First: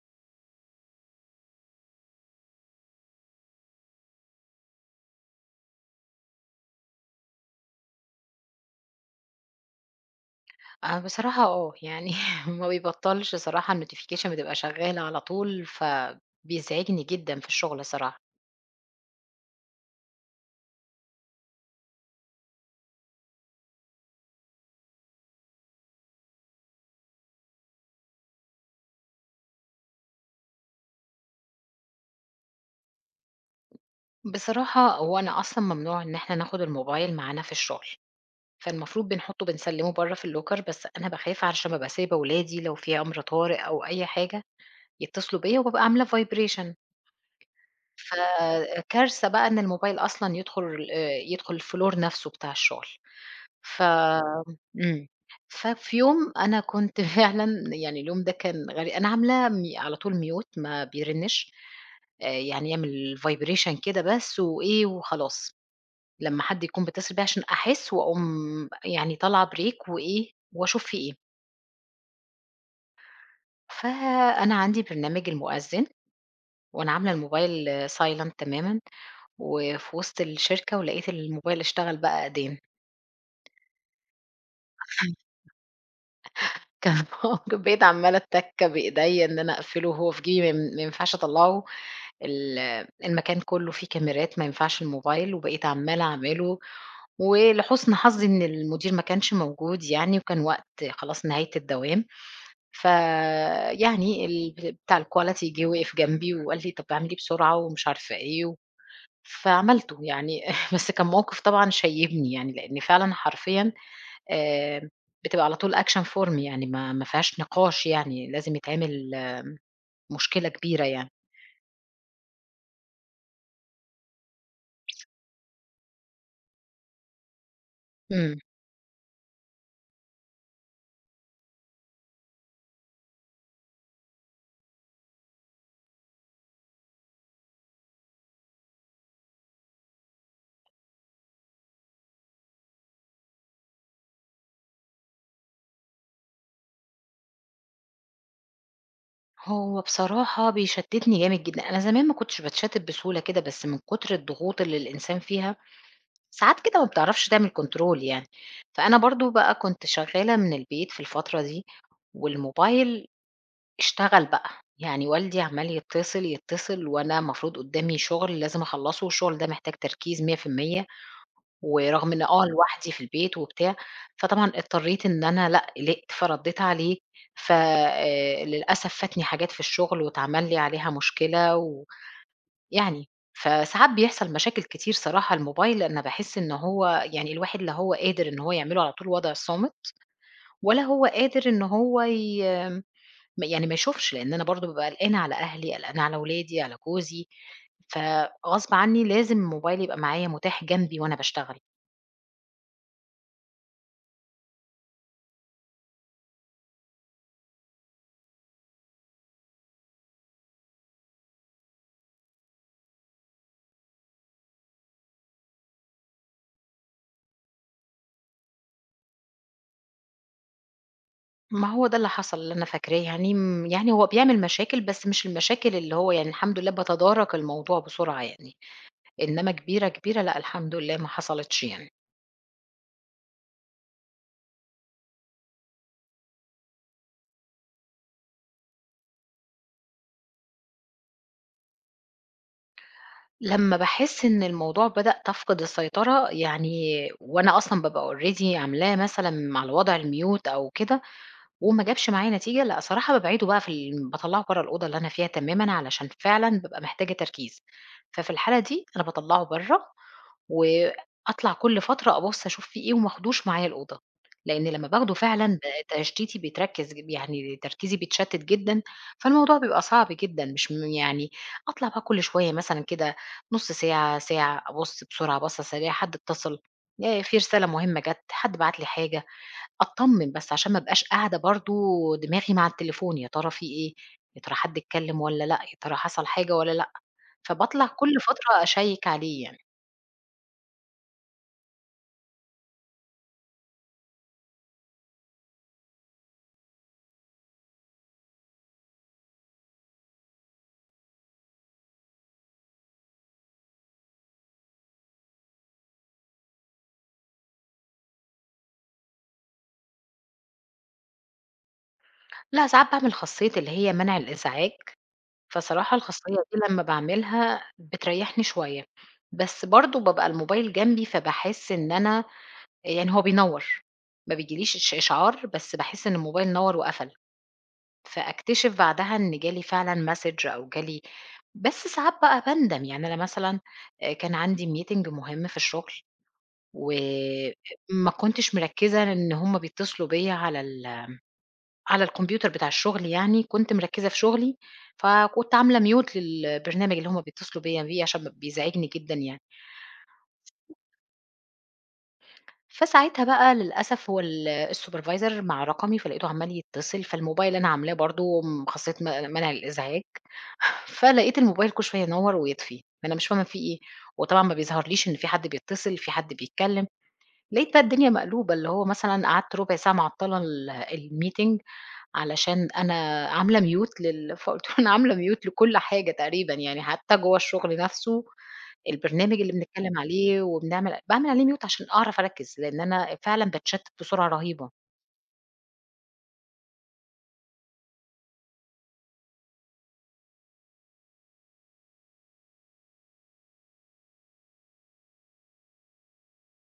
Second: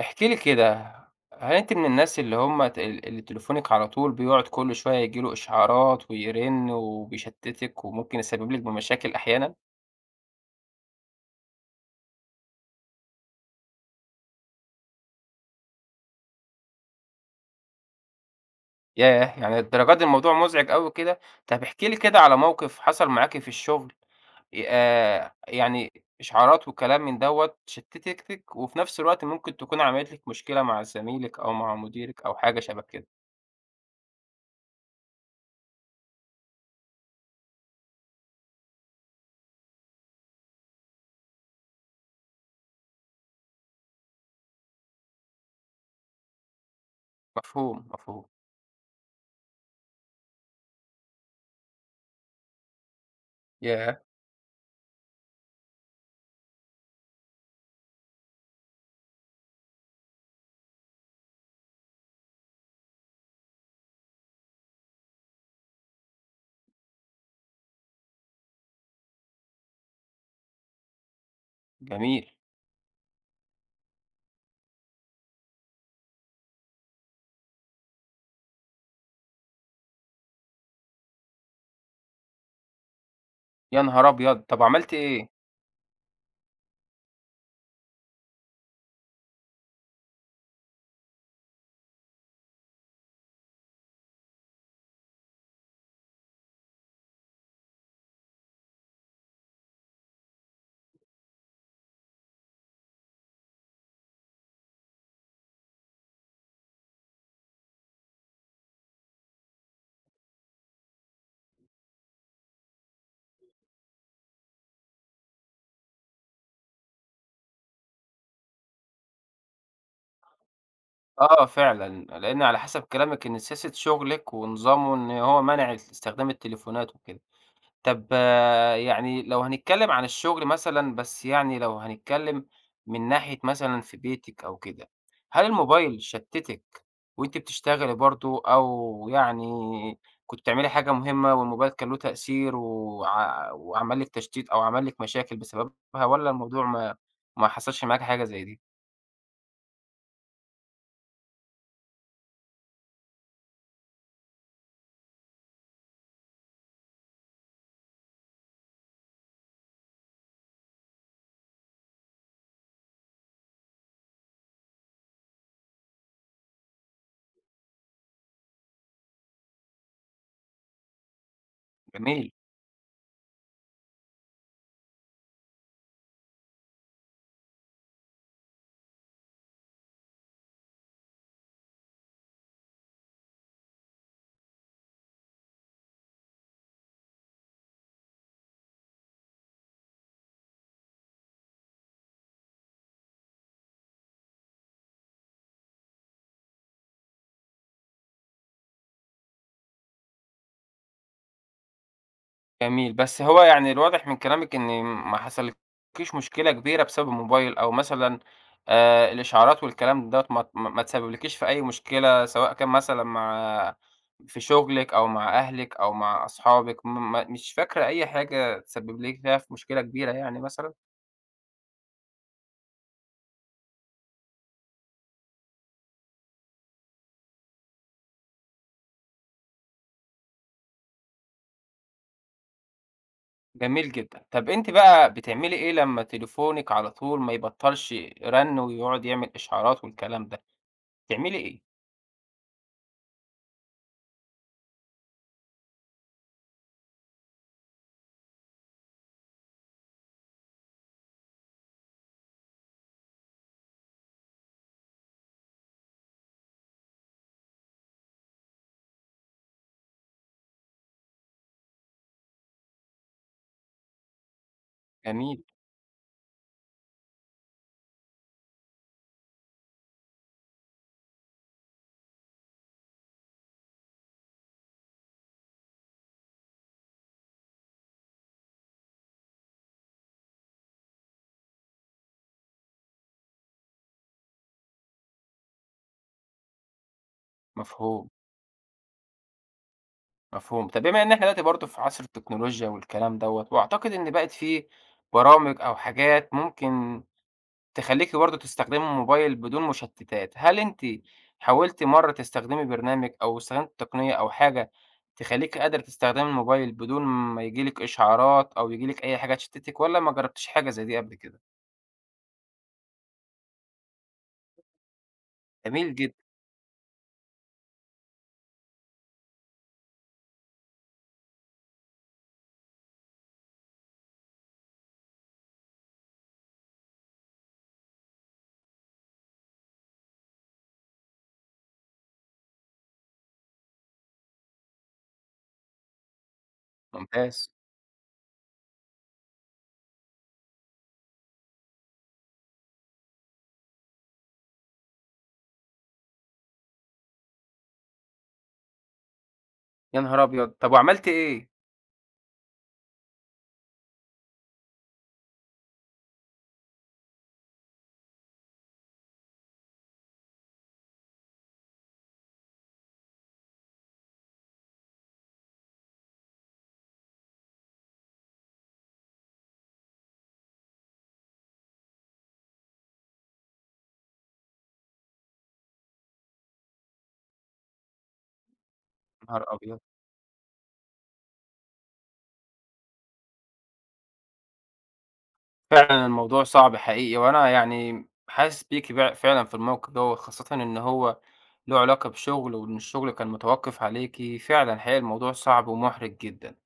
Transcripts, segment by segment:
احكِ لي كده. هل أنتِ من الناس اللي هم ت ال اللي تليفونِك على طول بيقعد كل شوية ييجي له إشعارات ويرن وبيشتتِك وممكن يسبب لِك بمشاكل أحيانًا؟ أنا بصراحة آه، يعني ما بيبطّلش صراحة الnotification بتبقى شغّالة على طول، فبيزعجني جدًا في الشغل صراحة. ياه! يعني للدرجة دي الموضوع مزعج أوي كده؟ طب احكِ لي كده على موقف حصل معاكِ في الشغل. يعني إشعارات وكلام من دوّة شتتِتِك، وفي نفس الوقت ممكن تكون عملت لِك مشكلة مع زميلِك أو مع مديرِك أو حاجة شبه كده. بصراحة هو أنا أصلًا ممنوع إن إحنا ناخُد الموبايل معانا في الشغل، فالمفروض بنسلِّمه برّه في الlocker، بس أنا باخاف علشان بابقى سايبة ولادي، لو في أمر طارئ أو أي حاجة يتصلوا بيّا وبابقى عاملة vibration. مفهوم، مفهوم. فكارثة بقى إن الموبايل أصلًا يدخل يدخل الfloor نَفْسه بتاع الشغل. ف ياه! إمم. ففي يوم أنا كنت فعلًا، يعني اليوم ده كان غري أنا عاملاه على طول mute ما بيرنّش، يعني يعمل vibration كده بس وإيه وخلاص، لمّا حد يكون بيتصل بيّا عشان أحس وأقوم، يعني طالعة break وإيه، وأشوف في إيه. جميل. فأنا عندي برنامج المؤذن وأنا عاملة الموبايل silent تمامًا، وفي وسط الشركة ولقيت الموبايل اشتغل بقى أذان. يا نهار أبيض! طب وعملتِ إيه؟ كان موجود، بقيت عمّالة أتّك بإيديّا إن أنا أقفله وهو في جيبي، ما ينفعش أطلّعه، ال المكان كلّه فيه كاميرات ما ينفعش الموبايل، وبقيت عمّالة أعمله، ولحُسن حظي إن المدير ما كانش موجود يعني، وكان وقت خلاص نهاية الدوام، فيعني بتاع الquality جِه وقف جنبي وقال لي: "طَب اعمليه بسرعة." ومش عارفة إيه فعملته يعني بس كان موقف طبعًا شيّبني يعني، لإن فعلًا حرفيًا آآ بتبقى على طول action form، يعني ما فيهاش نقاش يعني، لازم يتعمل آه، مشكلة كبيرة يعني. آه فعلًا، لإن على حسب كلامِك إن سياسة شغلِك ونظامه إن هو منع استخدام التليفونات وكده. طب إمم. آه، يعني لو هنتكلم عن الشغل مثلًا، بس يعني لو هنتكلم من ناحية مثلًا في بيتِك أو كده، هل الموبايل شتتِك وأنتِ بتشتغلي برضه، أو يعني كنتِ بتعملي حاجة مهمة والموبايل كان له تأثير وع وعمل لِك تشتيت أو عمل لِك مشاكل بسببها، والّا الموضوع ما حصلش معاكِ حاجة زي دي؟ هو بصراحة بيشتّتني جامد جدًا، أنا زمان ما كنتش باتشتّت بسهولة كده، بس من كتر الضغوط اللي الإنسان فيها، ساعات كده ما بتعرفش تعمل control يعني. فأنا برضه بقى كنت شغّالة من البيت في الفترة دي، والموبايل اشتغل بقى، يعني والدي عمّال يتصل، يتصل، وأنا المفروض قدّامي شُغل لازم أخلّصه والشُغل ده محتاج تركيز 100%، ورغم إن جميل. آه لوحدي في البيت وبتاع، فطبعًا اضطريت إن أنا لأ، قلقت فردّيت عليه، ف للأسف فاتني حاجات في الشغل واتعمل لي عليها مشكلة ويعني، فساعات بيحصل مشاكل كتير صراحة الموبايل، أنا باحس إن هو يعني الواحد لا هو قادر إن هو يعمله على طول وضع صامت، ولا هو قادر إن هو ي م يعني ما يشوفش، لإن أنا برضه بابقى قلقانة على أهلي، قلقانة على ولادي، على جوزي، فغصب عني لازم الموبايل يبقى معايا متاح جنبي وأنا باشتغل. جميل، بس هو يعني الواضح من كلامِك إن ما حصلتكيش مشكلة كبيرة بسبب الموبايل، أو مثلًا الإشعارات والكلام دوّة ما ت ما ما تسببلكيش في أي مشكلة، سواء كان مثلًا مع في شغلِك أو مع أهلِك أو مع أصحابِك، م ما مش فاكرة أي حاجة تسبب لِك فيها في مشكلة كبيرة يعني مثلًا؟ ما هو ده اللي حصل اللي أنا فاكراه، يعني م يعني هو بيعمل مشاكل، بس مش المشاكل اللي هو يعني، الحمد لله باتدارك الموضوع بسرعة يعني، إنما كبيرة، كبيرة لأ، الحمد لله ما حصلتش يعني. جميل جدًا. طب أنتِ بقى بتعملي إيه لمّا تليفونِك على طول ما يبطّلش رَن ويقعد يعمل إشعارات والكلام ده، بتعملي إيه؟ لمّا باحس إن الموضوع بدأ تفقد السيطرة يعني، وأنا أصلًا بابقى already عاملاه مثلًا على وضع الmute أو كده وما جابش معايا نتيجة، لأ صراحة بابعده بقى في ال باطلّعه برّه الأوضة اللي أنا فيها تمامًا، علشان فعلًا بابقى محتاجة تركيز، ففي الحالة دي أنا باطلّعه برّه وأطلع كل فترة أبُص أشوف في إيه، وما آخدوش معايا الأوضة، لإن لمّا باخده جميل. فعلًا ب تشتيتي بيتركز ج يعني تركيزي بيتشتت جدًا، فالموضوع بيبقى صعب جدًا، مش م يعني أطلع بقى كل شوية مثلًا كده نُص ساعة، ساعة، أبُص بسرعة بصّة سريعة، حد اتصل، في رسالة مهمة جات، حد بعت لي حاجة، أتطمن بس عشان ما ابقاش قاعدة برضه دماغي مع التليفون، يا ترى في إيه، يا ترى حد اتكلم والّا لأ، يا ترى حصل حاجة والّا لأ، فباطلع مفهوم. كل فترة أشيّك عليه يعني. مفهوم. طب بما إن إحنا دلوقتي برضه في عصر التكنولوجيا والكلام دوّة، وأعتقد إن بقت في برامج أو حاجات ممكن تخلّيكِ برضه تستخدمي الموبايل بدون مشتتات، هل أنتِ حاولتِ مرّة تستخدمي برنامج أو استخدمتِ تقنية أو حاجة تخلّيكِ قادرة تستخدمي الموبايل بدون ما ييجي لِك إشعارات أو ييجي لِك أي حاجة تشتتِك، والّا ما جرّبتيش حاجة زي دي قبل كده؟ لأ، ساعات باعمل خاصية اللي هي منع الإزعاج، جميل فصراحة جدًا، الخاصية دي لمّا باعملها بتريّحني شوية، بس برضه بابقى الموبايل جنبي، فباحس إن أنا يعني هو بينوّر، ما بيجيليش إشعار، بس باحس إن الموبايل نوّر وقفل، فأكتشف بعدها إن جالي فعلًا message أو جالي، بس ساعات بقى باندم، يعني أنا مثلًا كان عندي meeting مهم في الشغل، ممتاز. وما كنتش مركّزة إن هُم بيتصلوا بيّا على الكمبيوتر بتاع الشغل يعني، كنت مركّزة في شغلي، فكنت عاملة mute للبرنامج اللي هُم بيتصلوا بيّا بيه عشان بيزعجني جدًا يعني. يا نهار أبيض! طب وعملتِ إيه؟ فساعتها بقى للأسف هو الsupervisor مع رقمي، فلقيته عمّال يتصل، فالموبايل أنا عاملاه برضه خاصية منع الإزعاج، فلقيت الموبايل كل شوية ينوّر ويطفي، أنا مش فاهمة في إيه، وطبعًا ما بيظهرليش إن في حد بيتصل، في حد بيتكلم، لقيت بقى الدنيا مقلوبة، اللي هو مثلًا قعدت ربع ساعة معطّلة الmeeting علشان أنا عاملة mute لل، فقُلت له: "أنا عاملة mute لكل حاجة تقريبًا، يعني حتى جوّه الشغل نَفْسه يا البرنامج نهار اللي أبيض! بنتكلّم عليه وبنعمل" باعمل عليه mute عشان أعرف أركّز، لإن أنا فعلًا باتشتّت بسرعة رهيبة. فعلًا الموضوع صعب حقيقي، وأنا يعني حاسس بيكِ فعلًا في الموقف دوّة، خاصةً إن هو له علاقة بشغل، وإن الشغل كان متوقف عليكِ. فعلًا حقيقي الموضوع صعب ومحرج جدًا.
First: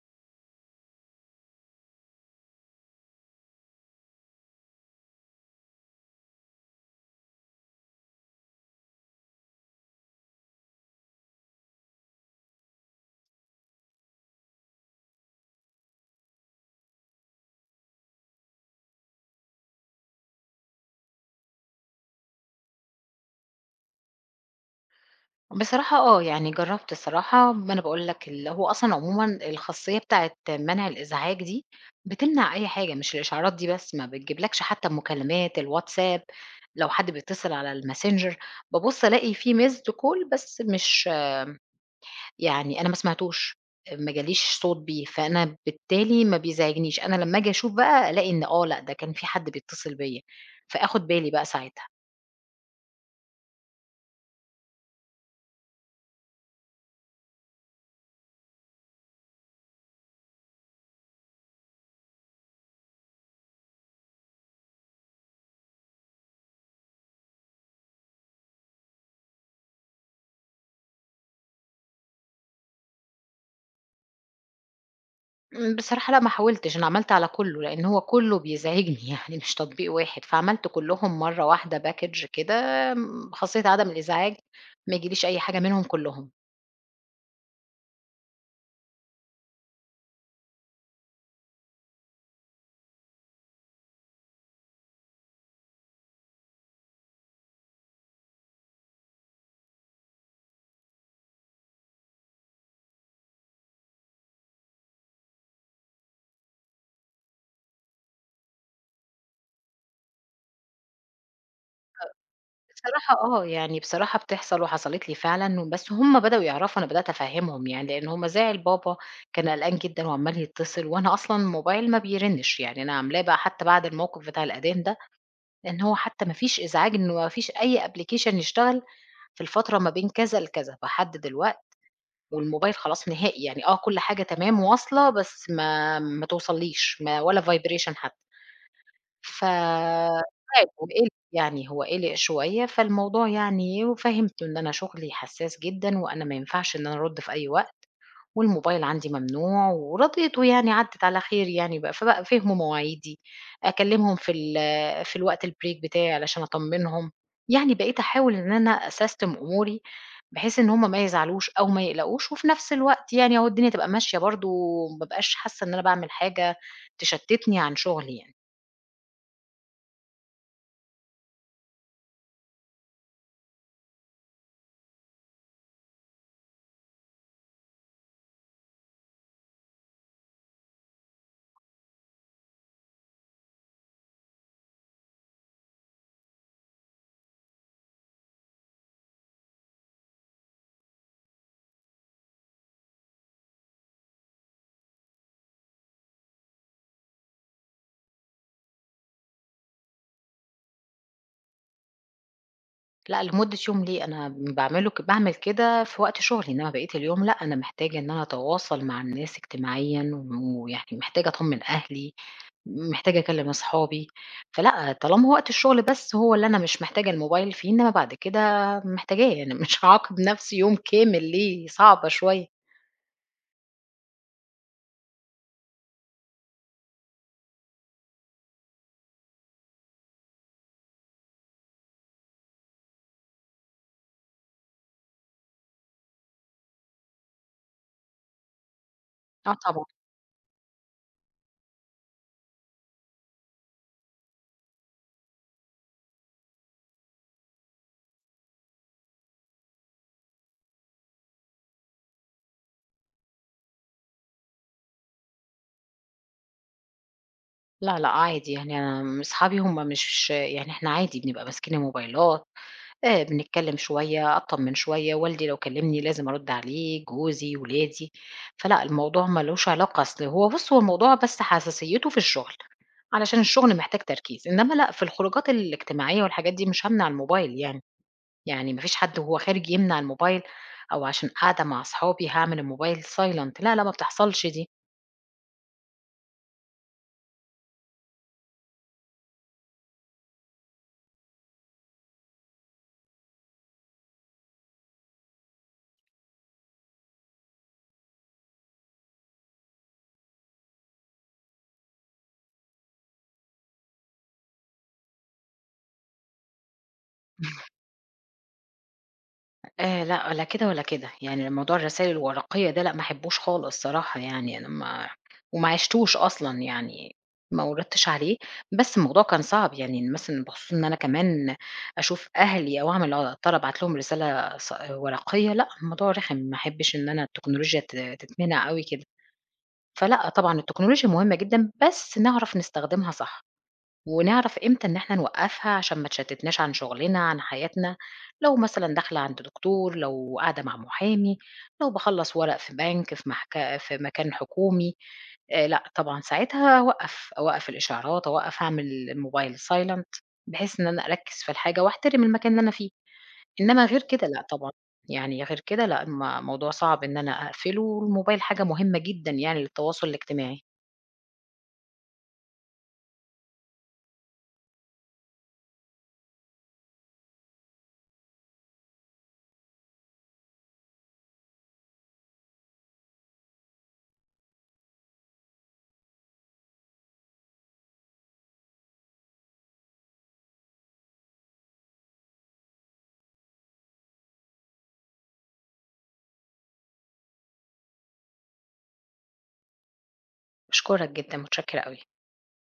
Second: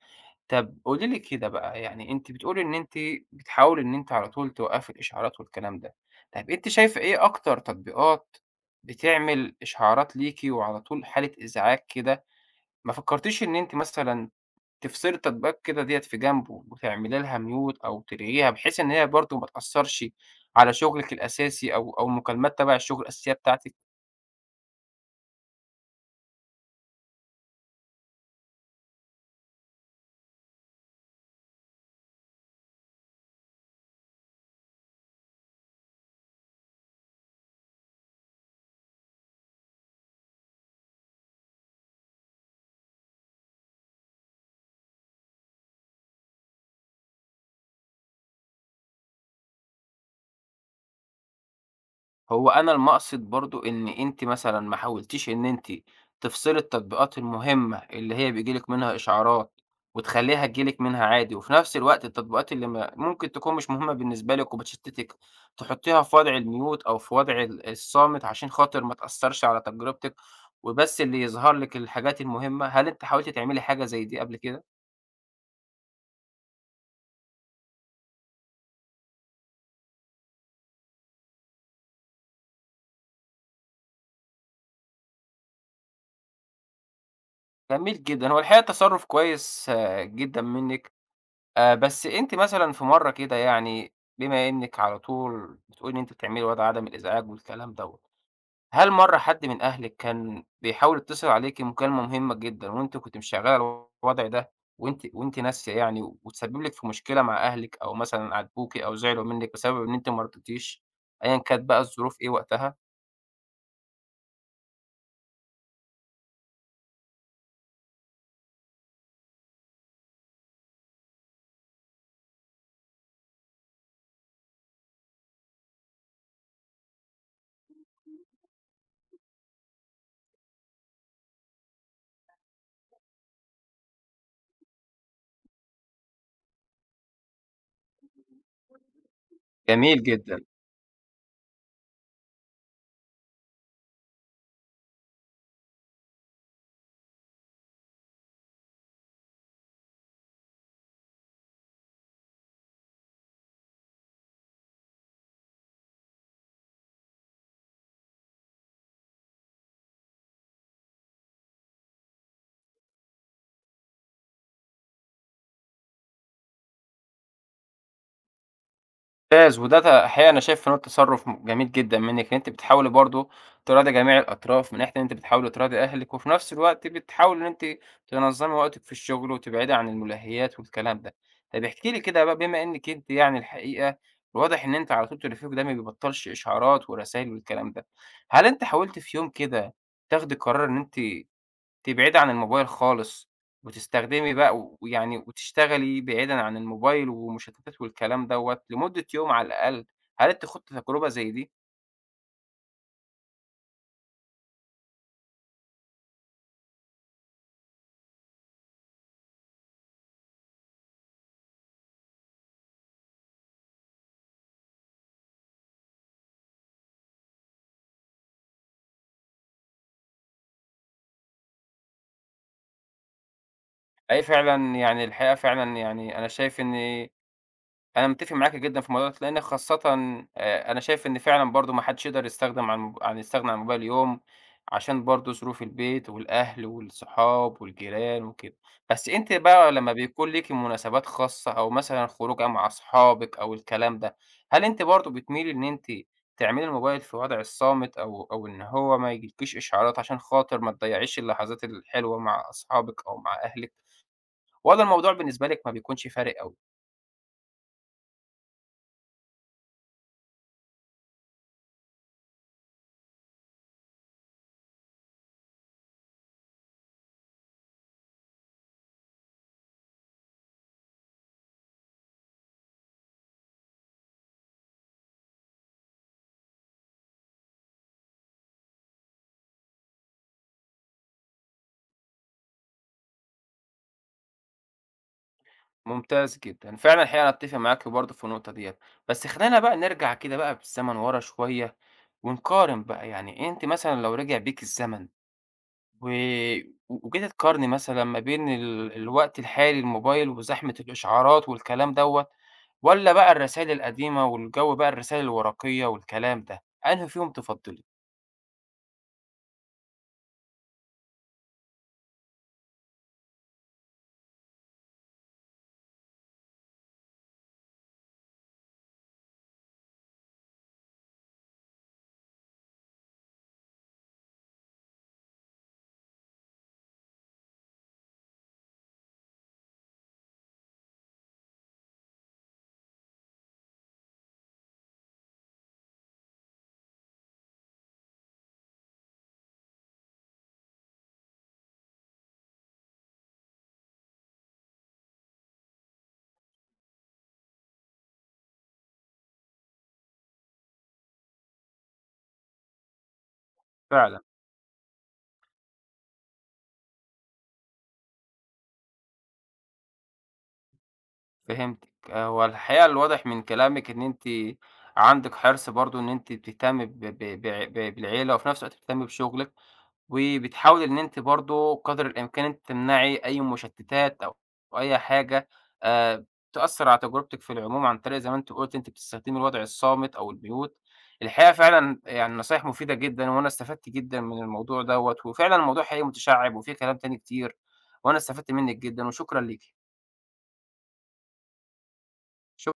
طب قولي لي كده بقى، يعني أنتِ بتقولي إن أنتِ بتحاولي إن أنتِ على طول توقفي الإشعارات والكلام ده، طب أنتِ شايفة إيه أكتر تطبيقات بتعمل إشعارات ليكِ وعلى طول حالة إزعاج كده؟ ما فكرتيش إن أنتِ مثلًا تفصلي التطبيقات كده ديّة في جنبه، وتعملي لها mute أو تلغيها، بحيث إن هي برضه ما تأثّرش على شغلِك الأساسي أو مكالمات تبع الشغل الأساسية بتاعتِك؟ بصراحة آه، يعني جرّبت الصراحة، ما أنا باقول لك هو أصلًا عمومًا الخاصية بتاعة منع الإزعاج دي بتمنع أي حاجة، مش الإشعارات دي بس، ما بتجيبلكش حتى المكالمات، الواتساب، لو حد بيتصل على الmessenger، بابُص ألاقي في missed call، بس مش يعني أنا ما سمعتوش، ما جاليش صوت بيه، فأنا بالتالي ما بيزعجنيش، أنا لمّا آجي أشوف بقى ألاقي إن آه، لأ ده كان في حد بيتصل بيّا، فآخد بالي بقى ساعتها. هو أنا المقصد برضه إن أنتِ مثلًا ما حاولتيش إن أنتِ تفصلي التطبيقات المهمة اللي هي بييجي لِك منها إشعارات، وتخلّيها تيجي لِك منها عادي، وفي نفس الوقت التطبيقات اللي ما ممكن تكون مش مهمة بالنسبة لِك وبتشتتِك، تحطيها في وضع الmute أو في وضع الصامت عشان خاطر ما تأثّرش على تجربتِك، وبس اللي يظهر لِك الحاجات المهمة. هل أنتِ حاولتِ تعملي حاجة زي دي قبل كده؟ بصراحة لأ ما حاولتش، أنا عملت على كُلّه، لإن هو كُلّه بيزعجني يعني مش تطبيق واحد، فعملت كُلّهم مرّة واحدة package كده، خاصية عدم الإزعاج، ما يجيليش أي حاجة منهم كُلّهم. جميل جدًا، هو الحقيقة تصرُّف كويس آه، جدًا منِّك. بس أنتِ مثلًا في مرّة كده يعني، بما إنِّك على طول بتقولي إن أنتِ بتعملي وضع عدم الإزعاج والكلام دوّة، هل مرّة حد من أهلِك كان بيحاول يتصل عليكِ مكالمة مهمة جدًا وأنتِ كنتِ مش شغّالة الوضع ده وأنتِ ناسية يعني وتسبب لِك في مشكلة مع أهلِك أو مثلًا عاتبوكِ أو زعلوا منِّك بسبب إن أنتِ ما رديتيش، أيًا كانت بقى الظروف إيه وقتها؟ بصراحة آه، يعني بصراحة بتحصل وحصلت لي فعلًا، بس هُم بدأوا يعرفوا، أنا بدأت أفهّمهم يعني، لإن هو مزاعل بابا كان قلقان جدًا وعمّال يتصل، وأنا أصلًا الموبايل ما بيرنّش، يعني أنا عاملاه بقى حتى بعد الموقف بتاع الأذان ده، لإن هو حتى ما فيش إزعاج، إنه ما فيش أي application يشتغل في الفترة ما بين كذا لكذا، باحدد الوقت والموبايل خلاص نهائي يعني آه، كل حاجة تمام واصلة، بس ما توصلّيش ما ولا vibration حتى. ف جميل جدًا. خاف وقِلِق يعني، هو قِلِق شوية، فالموضوع يعني، وفهّمته إن أنا شُغلي حساس جدًا وأنا ما ينفعش إن أنا أرُد في أي وقت والموبايل عندي ممنوع، ورضيته يعني، عدِّت على خير يعني بقى، فبقى فهموا مواعيدي، أكلِّمهم في الوقت الbreak بتاعي علشان أطمّنهم، يعني بقيت أحاول إن أنا أسيستم أموري بحيث إن هم ما يزعلوش أو ما يقلقوش، وفي نفس الوقت يعني أهو الدنيا تبقى ماشية برضه، وما ابقاش حاسّة إن أنا باعمل حاجة تشتِّتني عن شُغلي يعني. ممتاز، وده الحقيقة أنا شايف إن هو تصرُّف جميل جدًا منِّك، إن أنتِ بتحاولي برضه تراضي جميع الأطراف، من ناحية إن أنتِ بتحاولي تراضي أهلِك، وفي نفس الوقت بتحاولي إن أنتِ تنظّمي وقتِك في الشغل، وتبعدي عن الملهيات والكلام ده. طب احكِ لي كده بقى، بما إنِّك أنتِ يعني الحقيقة واضح إن أنتِ على طول تليفونِك ده ما بيبطّلش إشعارات ورسايل والكلام ده، هل أنتِ حاولتِ في يوم كده تاخدي قرار إن أنتِ تبعدي عن الموبايل خالص، وتستخدمي بقى و ويعني وتشتغلي بعيدًا عن الموبايل والمشتتات والكلام دوّة لمدة يوم على الأقل، هل أنتِ خُضتِ تجربة زي دي؟ لأ، لمدة يوم ليه، أنا باعمله باعمل كده في وقت شغلي، إنما بقية اليوم لأ، أنا محتاجة إن أنا أتواصل مع الناس اجتماعيًا، و- ويعني محتاجة أطمن أهلي، محتاجة أكلم أصحابي، فلأ، طالما وقت الشغل بس هو اللي أنا مش محتاجة الموبايل فيه، إنما بعد كده محتاجاه، يعني مش هاعاقب نفسي يوم كامل ليه، صعبة شوية. أي فعلًا يعني الحقيقة فعلًا يعني أنا شايف إن أنا متفق معاكِ جدًا في الموضوع ده، لإن خاصةً أنا شايف إن فعلًا برضه ما حدّش يقدر يستغنى عن الموبايل يوم، عشان برضه ظروف البيت والأهل والصحاب والجيران وكده. بس أنتِ آه بقى طبعًا. لمّا بيكون ليكِ مناسبات خاصة أو مثلًا خروجة مع أصحابِك أو الكلام ده، هل أنتِ برضه بتميلي إن أنتِ تعملي الموبايل في وضع الصامت أو إن هو ما يجيلكيش إشعارات عشان خاطر ما تضيّعيش اللحظات الحلوة مع أصحابِك أو مع أهلِك، والّا الموضوع بالنسبة لِك ما بيكونش فارق أوي؟ لا، لأ، عادي، يعني أنا أصحابي هم مش يعني، إحنا عادي بنبقى ماسكين الموبايلات، بنتكلّم شوية، أطمّن شوية، والدي لو كلّمني لازم أرُد عليه، جوزي، ولادي، فلأ الموضوع ما لوش علاقة، أصل هو بُص، هو الموضوع بس حساسيته في الشغل، علشان الشغل محتاج تركيز، إنّما لأ في الخروجات الاجتماعية والحاجات دي مش هامنع الموبايل يعني، يعني ما فيش حد وهو خارج يمنع الموبايل، أو عشان قاعدة مع أصحابي هاعمل الموبايل silent، لا، لا ما بتحصلش دي. ممتاز جدًا، فعلًا الحقيقة أنا أتفق معاك برضه في النقطة ديّة، بس خلّينا بقى نرجع كده بقى بالزمن ورا شوية، ونقارن بقى يعني أنتِ مثلًا لو رجع بيك الزمن و وجيتِ تقارني مثلًا ما بين الوقت الحالي الموبايل وزحمة الإشعارات والكلام دوّة، والّا بقى الرسايل القديمة والجو، بقى الرسايل الورقية والكلام ده، أنهي فيهم تفضّلي لأ، لا كده ولا كده، يعني موضوع الرسايل الورقية ده لأ، ما احبوش خالص صراحة يعني، أنا ما وما عِشتوش أصلًا يعني، ما وردتش عليه، بس الموضوع كان صعب يعني مثلًا بخصوص إن أنا كمان أشوف أهلي أو أضطر أبعت لهم رسالة ورقية، لأ الموضوع رخم، ما احبش إن أنا التكنولوجيا تتمنع أوي كده، فلأ طبعًا التكنولوجيا مهمة جدًا، بس نعرف نستخدمها صح. ونعرف إمتى إن إحنا نوقّفها عشان ما تشتتناش عن شغلنا، عن حياتنا، لو مثلًا داخلة عند دكتور، لو قاعدة مع محامي، لو باخلّص ورق في بنك، في مكان حكومي، لأ طبعًا ساعتها أوقّف، أوقّف الإشعارات، أوقّف، أعمل الموبايل silent، بحيث إن أنا أركّز في الحاجة وأحترم المكان اللي أنا فيه، إنما غير فعلًا؟ كده لأ طبعًا، يعني غير كده لأ موضوع صعب إن أنا أقفله، والموبايل حاجة مهمة جدًا يعني للتواصل الاجتماعي. فهمتِك. آه، هو الحقيقة الواضح من كلامِك إن أنتِ عندِك حرص برضه إن أنتِ بتهتمي ب ب بع ب بالعيلة وفي نفس الوقت بتهتمي بشغلِك، وبتحاولي إن أنتِ برضه قدر الإمكان أنتِ تمنعي أي مشتتات أو أي حاجة آآ، تأثّر على تجربتِك في العموم عن طريق زي ما أنتِ قُلتِ أنتِ بتستخدمي الوضع الصامت أو الmute. الحقيقة فعلًا يعني نصايح مفيدة جدًا، وأنا استفدت جدًا من الموضوع دوّة، وفعلًا الموضوع حقيقي متشعِّب وفيه كلام تاني كتير، وأنا استفدت منِّك جدًا وشكرًا ليكِ. باشكرك جدًا، متشكرة أوي. شك